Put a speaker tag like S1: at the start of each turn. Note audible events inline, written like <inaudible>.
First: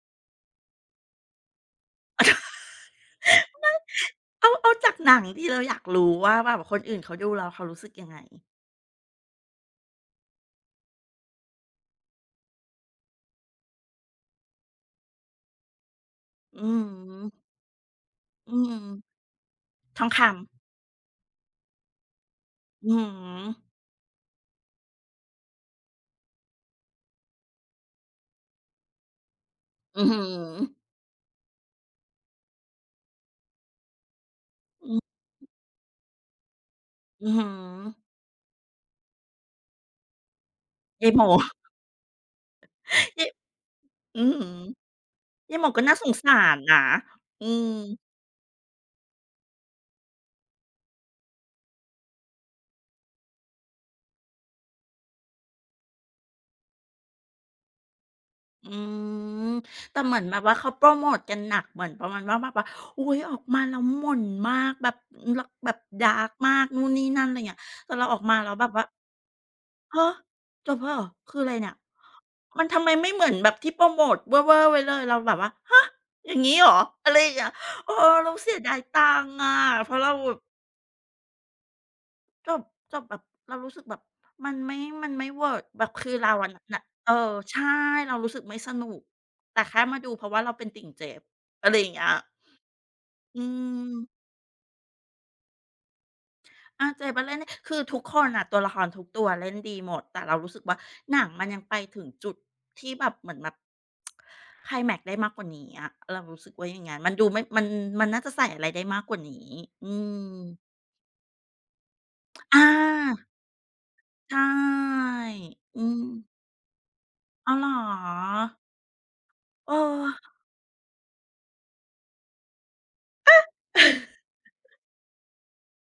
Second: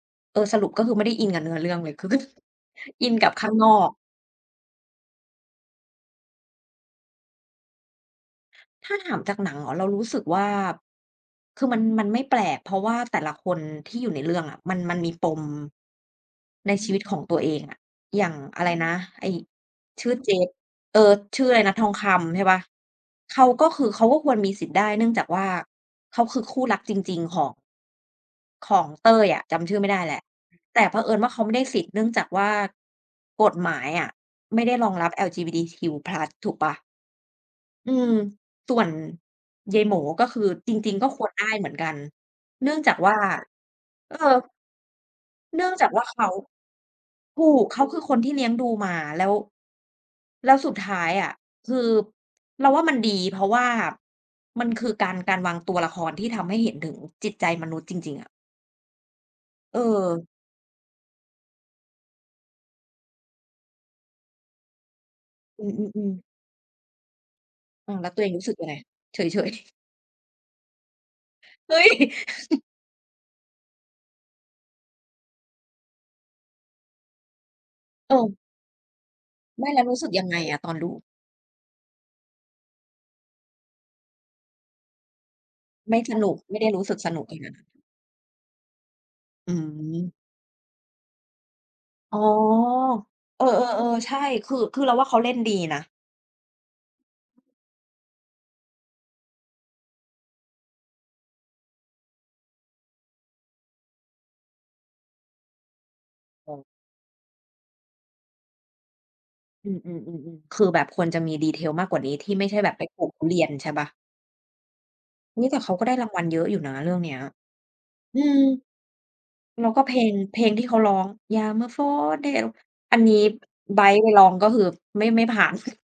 S1: เออ สรุปก็คือไม่ได้อินกับเนื้อเรื่องเลย คือไม่
S2: อะโธ่ นะ
S1: อินกับข้างนอก
S2: เอา เอาจากหนังที่เราอยากรู้ว่า แบบคนอื่นเขาดูแล้วเขารู้สึกยังไง?
S1: ถ้าถามจากหนังเหรอ? เรารู้สึกว่า คือมัน มันไม่แปลก เพราะว่าแต่ละคนที่อยู่ในเรื่องอะ มัน มันมีปม
S2: อื
S1: ใน
S2: อ
S1: ชีวิต
S2: ฮ
S1: ของ
S2: ึ
S1: ตัวเองอะ อย่าง
S2: อื
S1: อะไร
S2: ม
S1: นะ ไอ้
S2: ท
S1: ช
S2: อง
S1: ื่อ
S2: ค
S1: เจ
S2: ำ
S1: ฟ เออ ชื่ออะไรนะ ทองคำใช่เปล่า?
S2: อือฮ
S1: เขา
S2: ึ
S1: ก็คือเขาก็ควรมีสิทธิ์ได้ เนื่องจากว่าเขาคือคู่รักจริง ๆ ของ ของเต้ยอ่ะ จำชื่อไม่ไ
S2: อ
S1: ด้
S2: ื้อ
S1: แ
S2: ฮ
S1: หล
S2: ื
S1: ะ
S2: อ
S1: แต่เผอิญว่า เขาไม่ได้สิทธิ์เนื่องจากว่ากฎหมายอะ ไม่ได้ร
S2: อ
S1: อง
S2: ื
S1: รับ
S2: อ
S1: LGBTQ+ ถูกเปล่า?
S2: อื้อฮื
S1: อื
S2: อ
S1: ม ส่วนยายโหม๋ก็คือจริง ๆ ก
S2: ย
S1: ็
S2: ายโห
S1: ค
S2: ม๋
S1: วรได้
S2: <chuckles>
S1: เหมือนกัน เนื่องจากว่า
S2: ยาย
S1: เออ
S2: อื้อฮือ ยาย
S1: เ
S2: โ
S1: น
S2: ห
S1: ื
S2: ม
S1: ่
S2: ๋
S1: อง
S2: ก็
S1: จา
S2: น
S1: ก
S2: ่า
S1: ว่
S2: ส
S1: า
S2: ง
S1: เข
S2: ส
S1: า
S2: ารนะ
S1: ถ
S2: อื
S1: ูก
S2: ม
S1: เขาคือคนที่เลี้ยงดูมา แล้ว แล้วสุดท้ายอะ คือเราว่ามันดี เพราะว่ามันคือการ การวางตัวละครที่ทำให้เห็นถึงจิตใจมนุษย์จริง ๆ อะ
S2: อืม
S1: เ
S2: แต่เหมือ
S1: ออ
S2: นแบบว่า เขาโพรโมตกันหนักเหมือนประมาณว่า แบบว่า อุ๊ย ออกมาแล้วหม่นมาก แบบ อือ ล
S1: อื
S2: แบบ ดา
S1: อ ๆ ๆ
S2: ร์ก มากนู่นนี่นั่น อะไรเงี้ย แ
S1: อ
S2: ต
S1: ื
S2: ่
S1: ม
S2: เร
S1: แ
S2: า
S1: ล้ว
S2: ออ
S1: ตัว
S2: ก
S1: เอ
S2: ม
S1: ง
S2: า
S1: รู
S2: แ
S1: ้
S2: ล
S1: ส
S2: ้
S1: ึ
S2: ว
S1: ก
S2: แบ
S1: ยังไ
S2: บ
S1: ง?
S2: ว่า
S1: เฉย ๆ
S2: ฮะ จบแล้วเหรอ? คืออะไรเน
S1: เ
S2: ี่
S1: ฮ
S2: ย?
S1: ้ย!
S2: ม
S1: <chuckles>
S2: ันทำไมไม่เหมือนแบบที่โพรโมตเวอร์ ๆ ไว้เลย เราแบบว่า ฮะ! อย่างงี้เหรอ? อะไรอย่างเงี้ย เออ เรา
S1: เออ
S2: เสียดายตังค์อะ
S1: ไม่ แล้ว
S2: เพ
S1: ร
S2: รา
S1: ู้
S2: ะเ
S1: ส
S2: ร
S1: ึก
S2: า
S1: ยั
S2: ห
S1: ง
S2: วุ
S1: ไง
S2: บ
S1: อะตอนดู?
S2: จบ จบแบบ เรารู้สึกแบบ มันไม่ มันไม่เวิร์ก แบ
S1: ไ
S2: บ
S1: ม่
S2: คื
S1: ส
S2: อเ
S1: น
S2: ร
S1: ุ
S2: า
S1: ก
S2: อะ
S1: ไม่ได้
S2: น
S1: ร
S2: ่
S1: ู
S2: ะ
S1: ้สึกส
S2: เอ
S1: นุก
S2: อ
S1: จริงอ
S2: ใ
S1: ะ?
S2: ช่ เรารู้สึกไม่สนุก
S1: อื
S2: แต่แค่มาดู
S1: ม
S2: เพราะว่าเราเป็นติ่งเจฟ อะไรอย่างเงี้ย
S1: อ๋อ
S2: อื
S1: เออ ๆ ๆ
S2: ม
S1: ใช่ คือ คือเราว่าเขาเล่นดีนะ
S2: อะ เจฟอะเล่นได้ คือทุกคนน่ะ ตัวละครทุกตัวเล่นดีหมด แต่เรารู้สึกว่า หนังมันยังไปถึงจุดที่แบบเหมือนแบบ <tsk> ไคลแมกซ์ได้มากกว่านี้อะ เรารู้ส
S1: เ
S2: ึกว
S1: ออ
S2: ่าอย่างงั้น มันดูไม่ มัน มันน่าจะใส่อะไรได้มากกว่านี้
S1: อือ
S2: อื
S1: ๆ ๆ ๆ
S2: ม
S1: คือแบบควรจะมี Detail มากกว่านี้ ที่ไม่ใช
S2: อ
S1: ่แบบไปปลูกทุ
S2: า
S1: เรียนใช่เปล่า?
S2: ใช่
S1: เฮ้ย! แต่เขา
S2: อื
S1: ก็ได้รางวั
S2: ม
S1: ลเยอะอยู่นะเรื่องเนี้ย
S2: อ้าว เหรอ?
S1: อืม แล้วก็เพลง
S2: เออ
S1: เพลงที่เขาร้อง ยามเมื่อฝนเท อันนี้
S2: เอ๊ะ!
S1: ไบร์ทไปร
S2: <chuckles>
S1: ้องก็คือ ไม่ ไม่ผ่าน <chuckles>